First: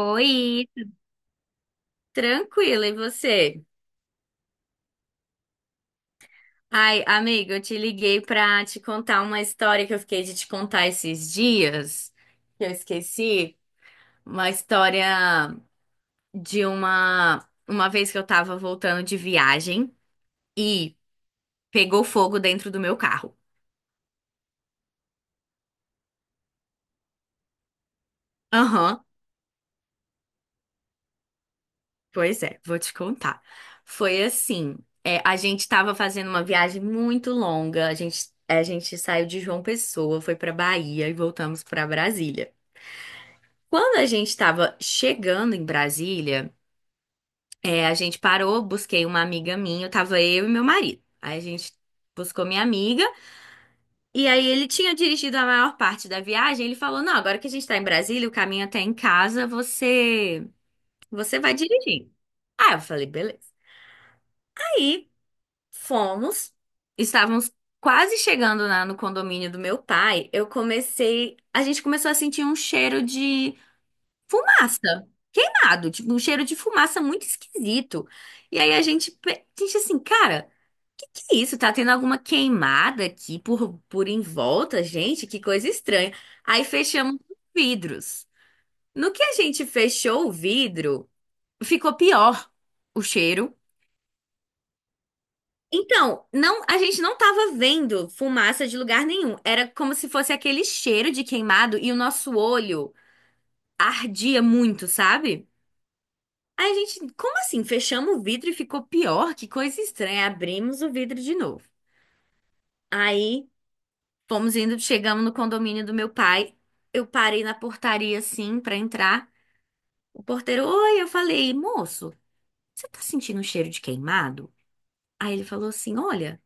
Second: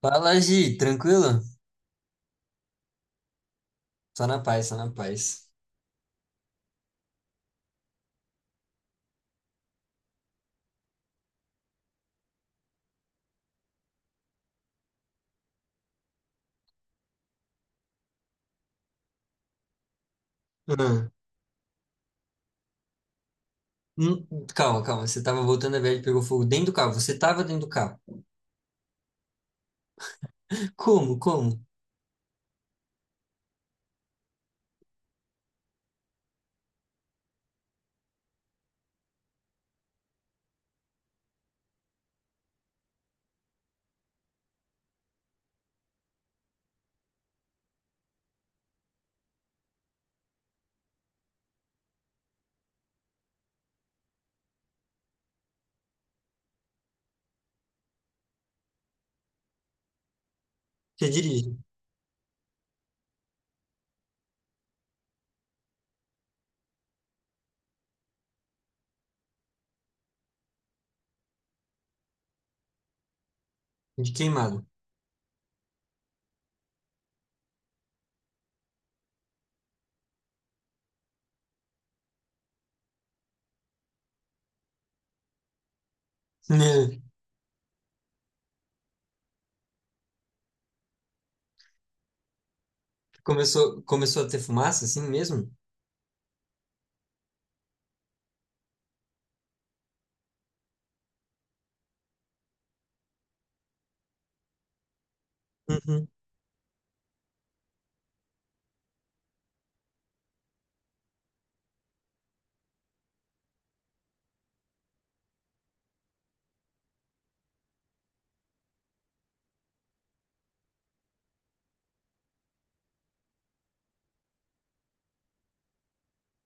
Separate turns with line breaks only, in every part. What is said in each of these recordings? Fala, Gi, tranquilo?
tranquila, e você?
Só na paz, só na paz.
Ai, amiga, eu te liguei pra te contar uma história que eu fiquei de te contar esses dias, que eu esqueci, uma história de uma vez que eu tava voltando de viagem e
Ah,
pegou fogo dentro do meu carro.
hum, calma, calma, você tava voltando a viagem e pegou fogo dentro do carro. Você tava dentro do carro.
Aham,
Como, como?
pois é, vou te contar. Foi assim, é, a gente tava fazendo uma viagem muito longa, a gente saiu de João Pessoa, foi pra Bahia e voltamos pra Brasília. Quando a gente estava chegando em Brasília, é, a gente parou, busquei uma amiga minha, tava eu e meu marido. Aí a gente buscou minha amiga, e aí ele tinha dirigido a maior parte da viagem. Ele falou: "Não, agora que a gente tá em Brasília, o caminho até em casa, você,
Você
você vai
dirige?
dirigir." Ah, eu falei: "Beleza." Aí fomos, estávamos quase chegando lá no condomínio do meu pai. Eu comecei, a gente começou a sentir um cheiro de
De queimado.
fumaça. Queimado, tipo, um cheiro de fumaça muito esquisito. E aí a gente assim, cara, que é isso? Tá tendo alguma queimada aqui por em volta, gente? Que coisa estranha. Aí
Né?
fechamos os vidros. No que a gente fechou o vidro, ficou pior o cheiro.
Começou a ter fumaça assim mesmo?
Então, não, a gente não tava vendo fumaça de lugar nenhum. Era como se fosse aquele cheiro de queimado e o nosso olho ardia muito, sabe?
Uhum.
Aí a gente, como assim? Fechamos o vidro e ficou pior? Que coisa estranha. Abrimos o vidro de novo. Aí fomos indo, chegamos no condomínio do meu pai. Eu parei na portaria assim pra entrar. O porteiro, oi, eu falei, moço, você tá sentindo um cheiro de queimado? Aí ele falou assim: olha,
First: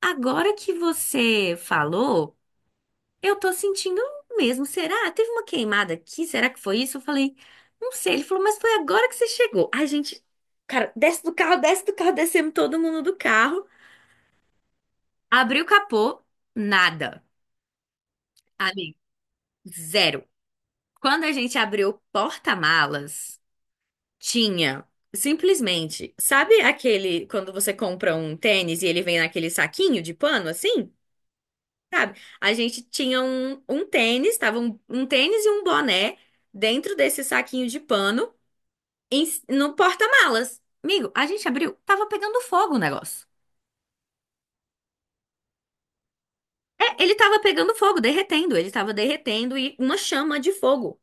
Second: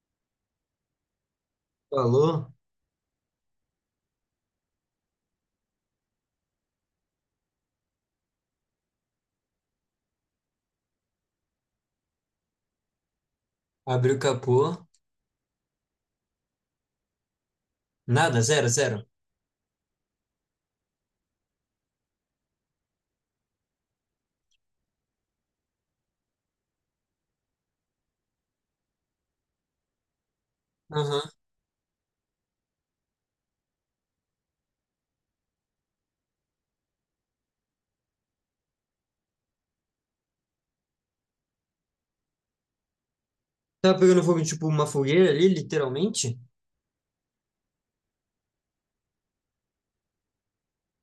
agora que você falou.
Falou,
Eu tô sentindo mesmo. Será? Teve uma queimada aqui? Será que foi isso? Eu falei, não sei. Ele falou, mas foi agora que você chegou. Ai, gente, cara, desce do carro, descemos todo mundo do carro.
abriu o capô.
Abriu o capô, nada.
Nada, zero,
Amigo,
zero.
zero. Quando a gente abriu o porta-malas, tinha simplesmente, sabe aquele quando você compra um tênis e ele vem naquele saquinho de pano assim?
Aham.
Sabe? A gente tinha um tênis, tava um tênis e um boné dentro desse saquinho de pano no porta-malas. Amigo, a gente abriu, tava pegando fogo o negócio.
Tava pegando fogo, tipo, uma fogueira ali, literalmente?
É, ele tava pegando fogo, derretendo, ele tava derretendo e uma chama de fogo.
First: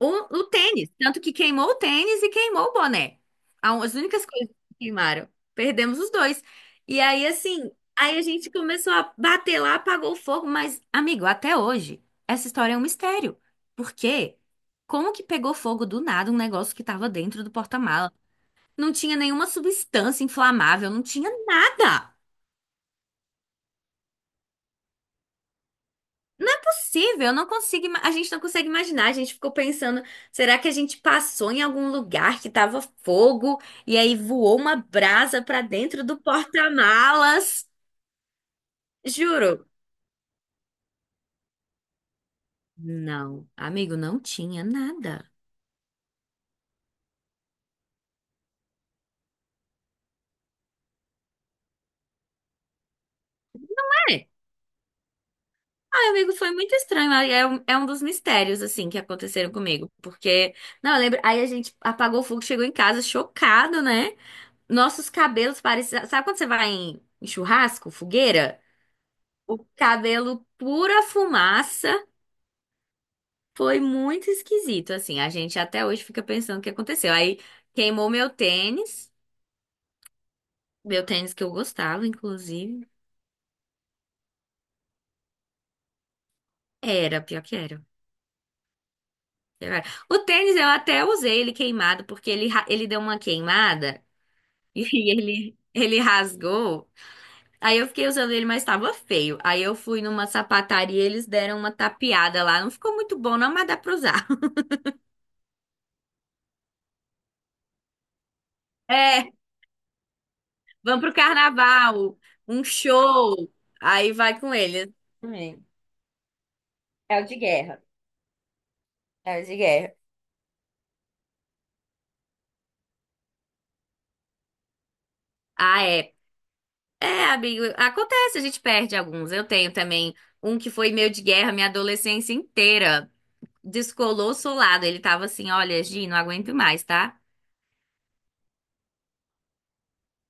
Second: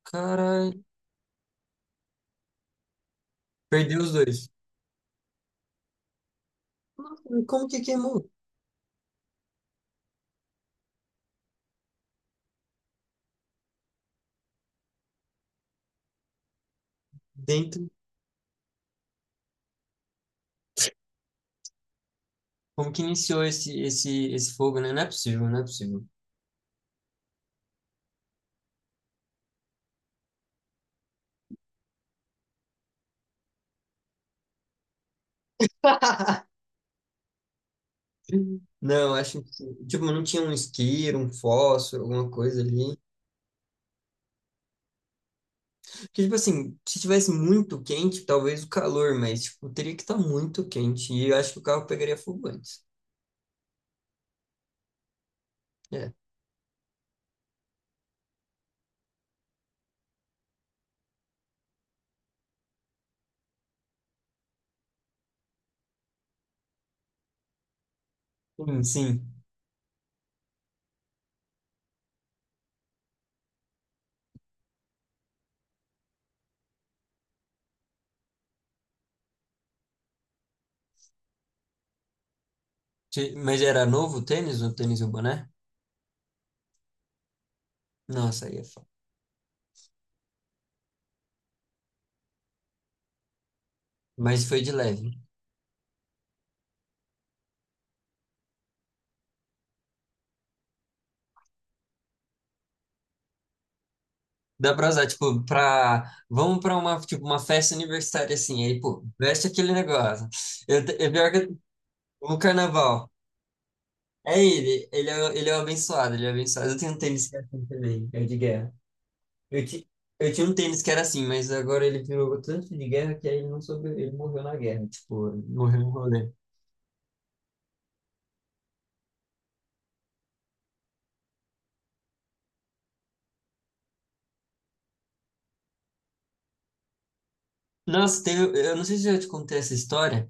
O, o
Caralho,
tênis, tanto que queimou o tênis e queimou o boné. A- As
perdeu os
únicas coisas
dois.
que queimaram. Perdemos os dois. E aí,
Como
assim,
que queimou?
aí a gente começou a bater lá, apagou o fogo, mas, amigo, até hoje, essa história é um mistério. Por quê? Como que pegou fogo do nada um negócio que estava dentro do
Dentro.
porta-mala? Não tinha nenhuma substância inflamável, não tinha nada.
Como que iniciou esse fogo, né? Não é possível, não é possível.
Não é possível, eu não consigo, a gente não consegue imaginar. A gente ficou pensando, será que a gente passou em algum lugar que tava fogo e aí voou uma brasa pra dentro do porta-malas?
Não, acho
Juro.
que, tipo, não tinha um isqueiro, um fósforo, alguma coisa ali.
Não, amigo, não tinha nada.
Porque, tipo assim, se tivesse muito quente, talvez o calor, mas, tipo, teria que estar muito quente. E eu acho que o carro pegaria fogo antes.
É. Ai,
É.
amigo, foi muito estranho. Aí é um dos mistérios, assim, que aconteceram comigo. Porque, não, eu lembro. Aí a gente apagou o fogo, chegou em casa chocado, né? Nossos cabelos pareciam. Sabe quando você vai em churrasco, fogueira?
Sim, sim.
O cabelo pura fumaça, foi muito esquisito, assim. A gente até hoje fica pensando o que aconteceu. Aí queimou meu tênis que eu gostava, inclusive.
Mas era novo o tênis e o boné?
Era, pior que era.
Nossa, aí é foda.
Era. O tênis eu até usei ele queimado, porque ele, ele deu uma queimada
Mas foi de
e
leve.
ele rasgou. Aí eu fiquei usando ele, mas tava feio. Aí eu fui numa sapataria, eles deram uma tapeada lá. Não ficou muito bom, não, mas dá pra usar.
Dá pra usar, tipo. Vamos pra uma, tipo, uma festa universitária, assim. Aí, pô,
É,
veste aquele negócio. Eu, te-
vamos
é
pro
pior que
carnaval,
no
um
carnaval.
show. Aí
É
vai com
ele,
ele.
ele é, o- ele é o
Hum,
abençoado, ele é o abençoado. Eu tenho um
É o
tênis que
de
é assim
guerra.
também, é o de guerra.
É o de
Eu, ti,
guerra.
eu tinha um tênis que era assim, mas agora ele virou tanto de guerra que aí ele não soube, ele morreu na guerra, tipo, morreu
Ah,
no
é.
rolê.
É, amigo, acontece, a gente perde alguns. Eu tenho também um que foi meu de guerra minha adolescência inteira. Descolou solado. Ele tava assim: olha, Gi, não aguento mais, tá?
Nossa, eu não sei se eu já te contei essa história,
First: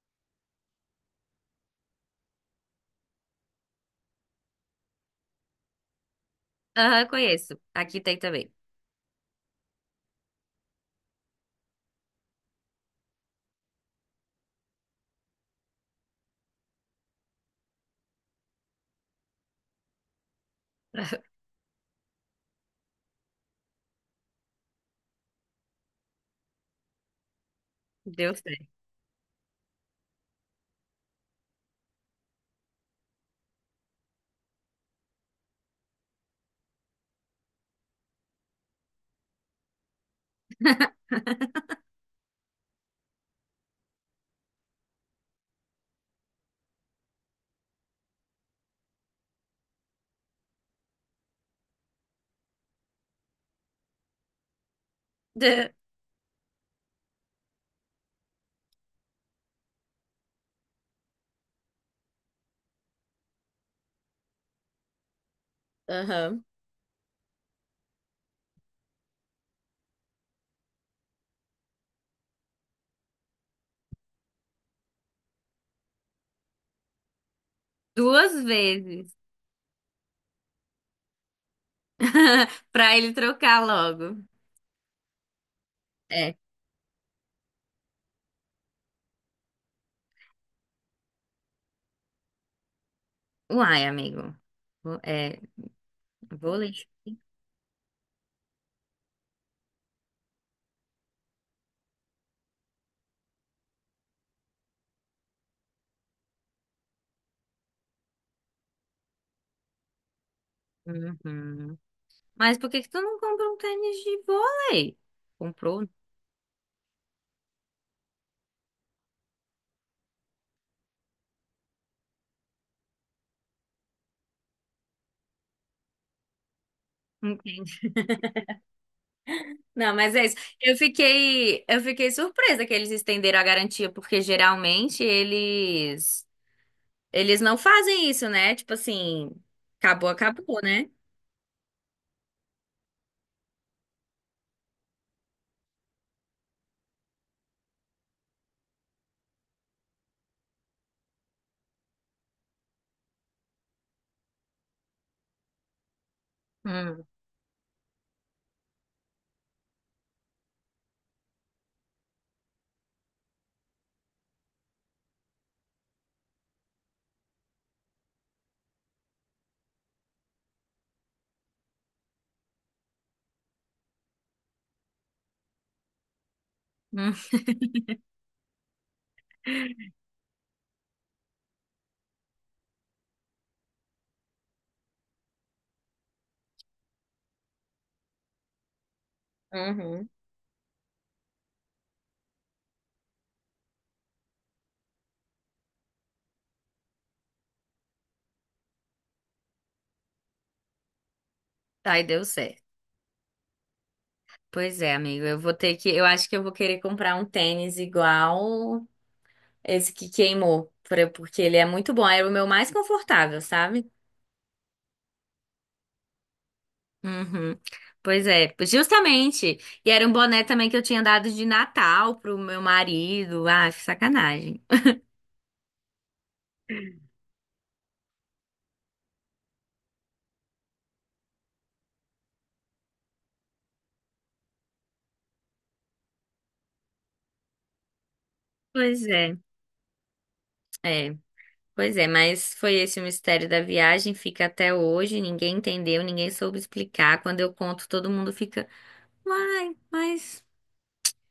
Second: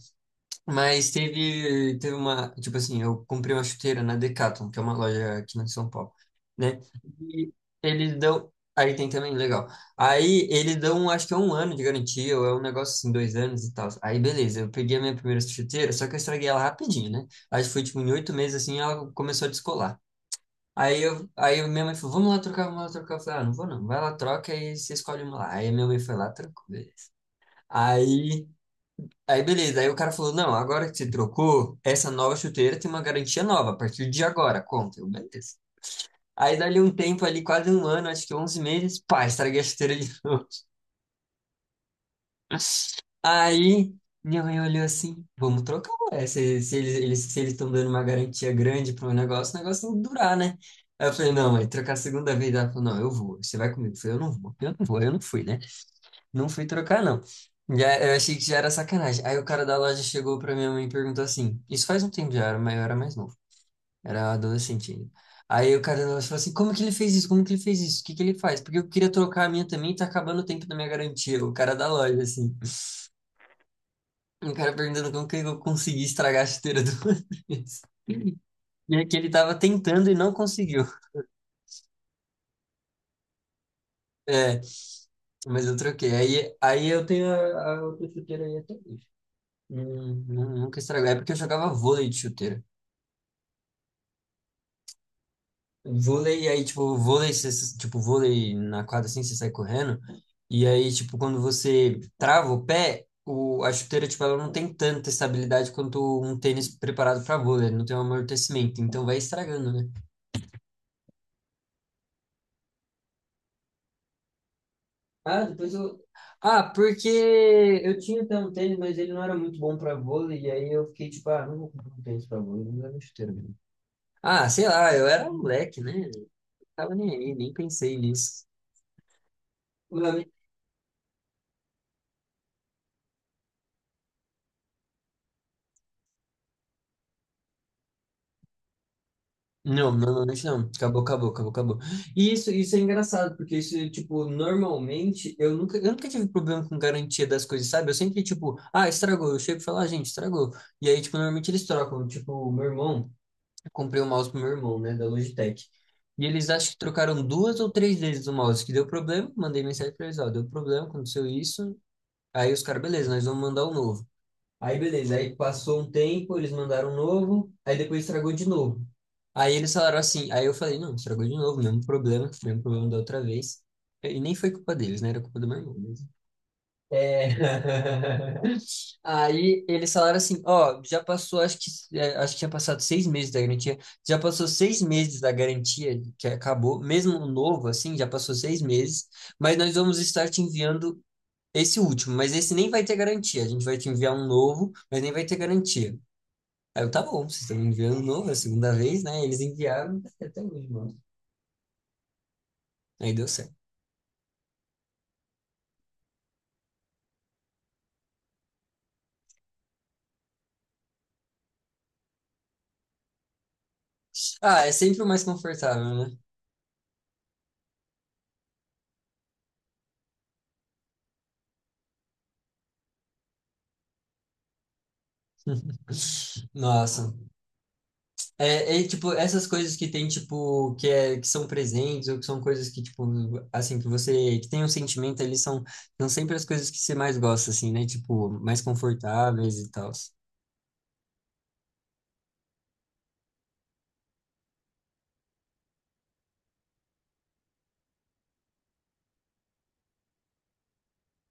mas teve uma, tipo assim, eu comprei uma chuteira na Decathlon, que é uma loja aqui em São Paulo, né?
Aham,
E
conheço. Aqui tem
eles
também.
dão, aí tem também, legal. Aí eles dão, acho que é um ano de garantia, ou é um negócio assim, 2 anos e tal. Aí beleza, eu peguei a minha primeira chuteira, só que eu estraguei ela rapidinho, né? Aí foi tipo em 8 meses assim, ela começou a descolar. Aí minha mãe falou, vamos lá trocar, vamos lá trocar. Eu falei, ah, não vou não, vai lá, troca e você escolhe uma lá. Aí minha mãe foi lá, trocou, beleza.
Deu
Aí
certo.
Aí beleza, aí o cara falou: Não, agora que você trocou, essa nova chuteira tem uma garantia nova, a partir de agora, conta. Eu, beleza. Aí dali um tempo ali, quase um ano, acho que 11 meses, pá, estraguei a chuteira de novo. Aí minha mãe olhou assim: Vamos trocar, ué. Se eles estão dando uma garantia grande para um negócio, o negócio tem que durar, né? Aí eu falei: Não, mãe, trocar a segunda vez. Ela falou: Não, eu vou, você vai comigo. Eu falei: Eu não vou, eu não vou, eu não fui, né? Não fui trocar, não. Já, eu achei que já era sacanagem. Aí o cara da loja chegou pra minha mãe e perguntou assim: Isso faz um tempo já, era, mas eu era mais novo, era adolescente ainda. Aí o cara da loja falou
Aham.
assim: Como que ele fez isso? Como que ele fez isso? O que que ele faz? Porque eu queria trocar a minha também e tá acabando o tempo da minha garantia. O cara da loja, assim. O cara perguntando como que eu consegui estragar a chuteira do Matheus.
Duas
E é
vezes.
que ele tava tentando e não conseguiu.
Pra ele trocar logo.
É, mas eu troquei.
É.
Aí eu tenho a outra chuteira aí até hoje. Nunca estragou. É porque eu jogava vôlei de chuteira.
Uai, amigo. É,
Vôlei, e aí,
vôlei.
tipo, vôlei, você, tipo, vôlei na quadra assim, você sai correndo, e aí, tipo, quando você trava o pé, a chuteira, tipo, ela não tem tanta estabilidade quanto um tênis preparado para vôlei, não tem um amortecimento, então vai estragando, né?
Uhum. Mas por que que tu não comprou um tênis de vôlei?
Ah, depois
Comprou?
eu. Ah, porque eu tinha até um tênis, mas ele não era muito bom para vôlei, e aí eu fiquei tipo, ah, não vou comprar um tênis para vôlei, não era chuteira mesmo. Ah, sei lá, eu era um moleque, né? Não tava nem aí, nem
Entendi.
pensei nisso.
Não, mas é isso. Eu fiquei surpresa que eles estenderam a garantia, porque geralmente eles não fazem isso, né? Tipo assim,
Não,
acabou,
normalmente
acabou,
não.
né?
Acabou, acabou, acabou, acabou. E isso é engraçado, porque isso, tipo, normalmente eu nunca tive problema com garantia das coisas, sabe? Eu sempre, tipo, ah, estragou. Eu chego e falo, ah, gente, estragou. E aí, tipo, normalmente eles trocam. Tipo, eu comprei o mouse pro meu irmão, né, da Logitech. E eles acho que
Hum.
trocaram duas ou três vezes o mouse, que deu problema. Mandei mensagem pra eles, ó, deu problema, aconteceu isso. Aí os caras, beleza, nós vamos mandar o novo. Aí beleza, aí passou um tempo, eles mandaram um novo, aí depois estragou de novo. Aí eles falaram assim, aí eu falei, não, estragou de novo, mesmo problema da outra vez. E nem foi culpa deles, né? Era culpa do meu irmão mesmo.
Hum.
É... Aí eles falaram assim, ó, já passou, acho que tinha passado 6 meses da garantia, já passou 6 meses da garantia que acabou, mesmo o novo, assim, já passou 6 meses, mas nós vamos
Uhum.
estar te enviando esse último, mas esse nem vai ter garantia. A gente vai te enviar um novo, mas nem vai ter garantia. Aí eu, tá bom, vocês estão me enviando um novo, é a segunda vez, né? Eles enviaram é até hoje, mano.
Aí deu certo.
Aí deu certo.
Pois é, amigo, eu vou ter que, eu acho que eu vou querer comprar um tênis igual esse que queimou, pra- porque ele é muito bom, era o meu mais confortável, sabe?
Ah, é sempre o mais confortável, né?
Uhum. Pois é, justamente. E era um boné também que eu tinha dado de Natal pro meu marido. Ah, que sacanagem.
Nossa. É, tipo, essas coisas que tem, tipo, que são presentes, ou que são coisas que, tipo, assim, que tem um sentimento eles são sempre as coisas que você mais gosta, assim, né? Tipo, mais
Pois é,
confortáveis e tal.
é, pois é, mas foi esse o mistério da viagem, fica até hoje, ninguém entendeu, ninguém soube explicar. Quando eu conto, todo mundo fica, uai, mas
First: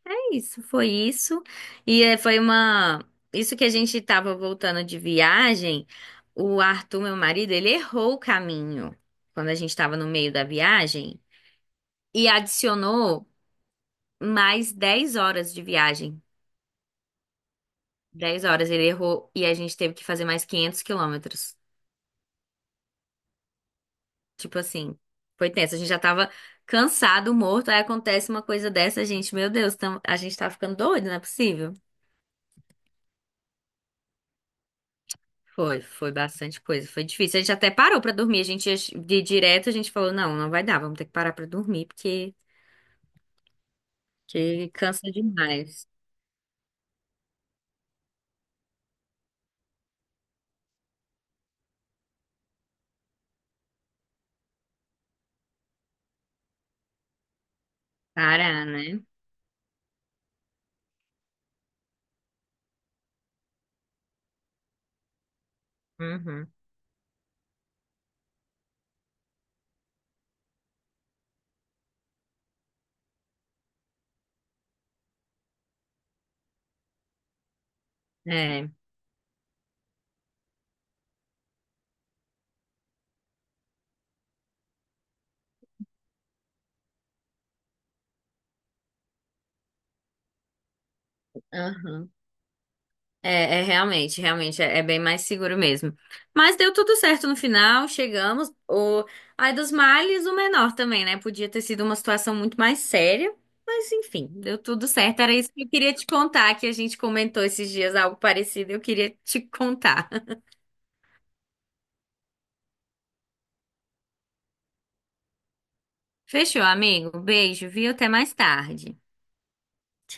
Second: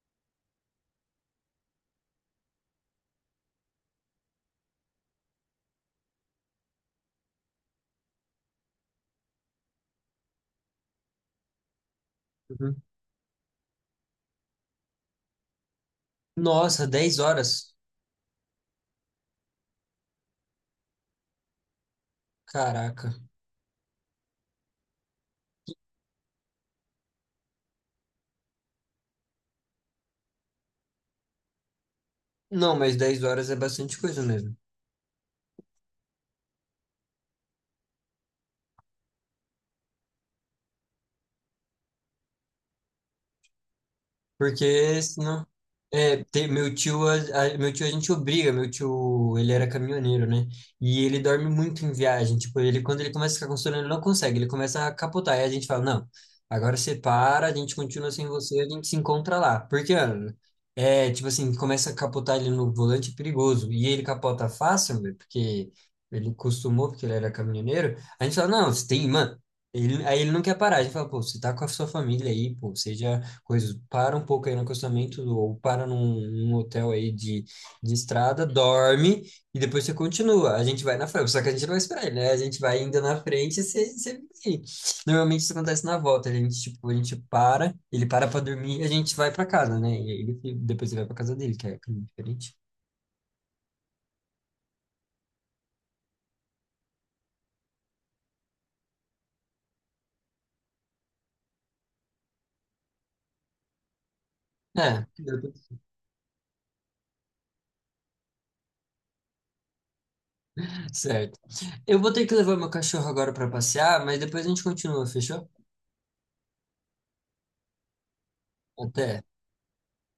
é isso, foi isso. E é, foi uma. Isso que a gente tava voltando de viagem, o Arthur, meu marido, ele errou o caminho quando a gente tava no meio da viagem. E adicionou mais 10 horas de viagem.
Nossa, 10 horas?
10 horas ele errou e a gente teve que fazer mais 500 quilômetros.
Caraca.
Tipo assim, foi tenso. A gente já tava cansado, morto. Aí acontece uma coisa dessa, gente. Meu Deus, a gente tá ficando doido, não é possível?
Não, mas 10 horas é bastante coisa mesmo.
Foi bastante coisa. Foi difícil. A gente até parou pra dormir. A gente ia de direto, a gente falou: não, não vai dar, vamos ter que parar pra dormir, porque que
Porque
cansa
senão.
demais.
É, meu tio a gente obriga, meu tio, ele era caminhoneiro, né? E ele dorme muito em viagem, tipo, ele quando ele começa a ficar com sono, ele não consegue, ele começa a capotar, e a gente fala, não, agora você para, a gente continua sem você,
Parar,
a gente se
né?
encontra lá. Porque, mano, é, tipo assim, começa a capotar ele no volante, é perigoso, e ele capota fácil, velho, porque ele
Uhum.
costumou, porque ele era caminhoneiro, a gente fala, não, você tem, mano, aí ele não quer parar, a gente fala, pô, você tá com a sua família aí, pô, seja coisas, para um pouco aí no acostamento ou para num hotel aí de estrada,
É.
dorme e depois você continua. A gente vai na frente, só que a gente não vai esperar, ele, né? A gente vai ainda na frente e você vem. Normalmente isso acontece na volta, tipo, a gente para, ele para para dormir e a gente vai para casa, né? E aí depois ele vai para casa dele, que é
Aham.
diferente.
É, realmente, realmente, é bem mais seguro mesmo. Mas deu tudo certo no final, chegamos. O... Ai, dos males, o menor também, né? Podia ter sido uma situação muito mais séria, mas enfim, deu tudo
É,
certo. Era isso que eu queria te contar, que a gente comentou esses dias algo parecido, eu queria te contar.
certo. Eu vou ter que levar meu cachorro agora para passear, mas depois a gente continua, fechou?
Fechou, amigo? Beijo, viu? Até mais tarde.
Até.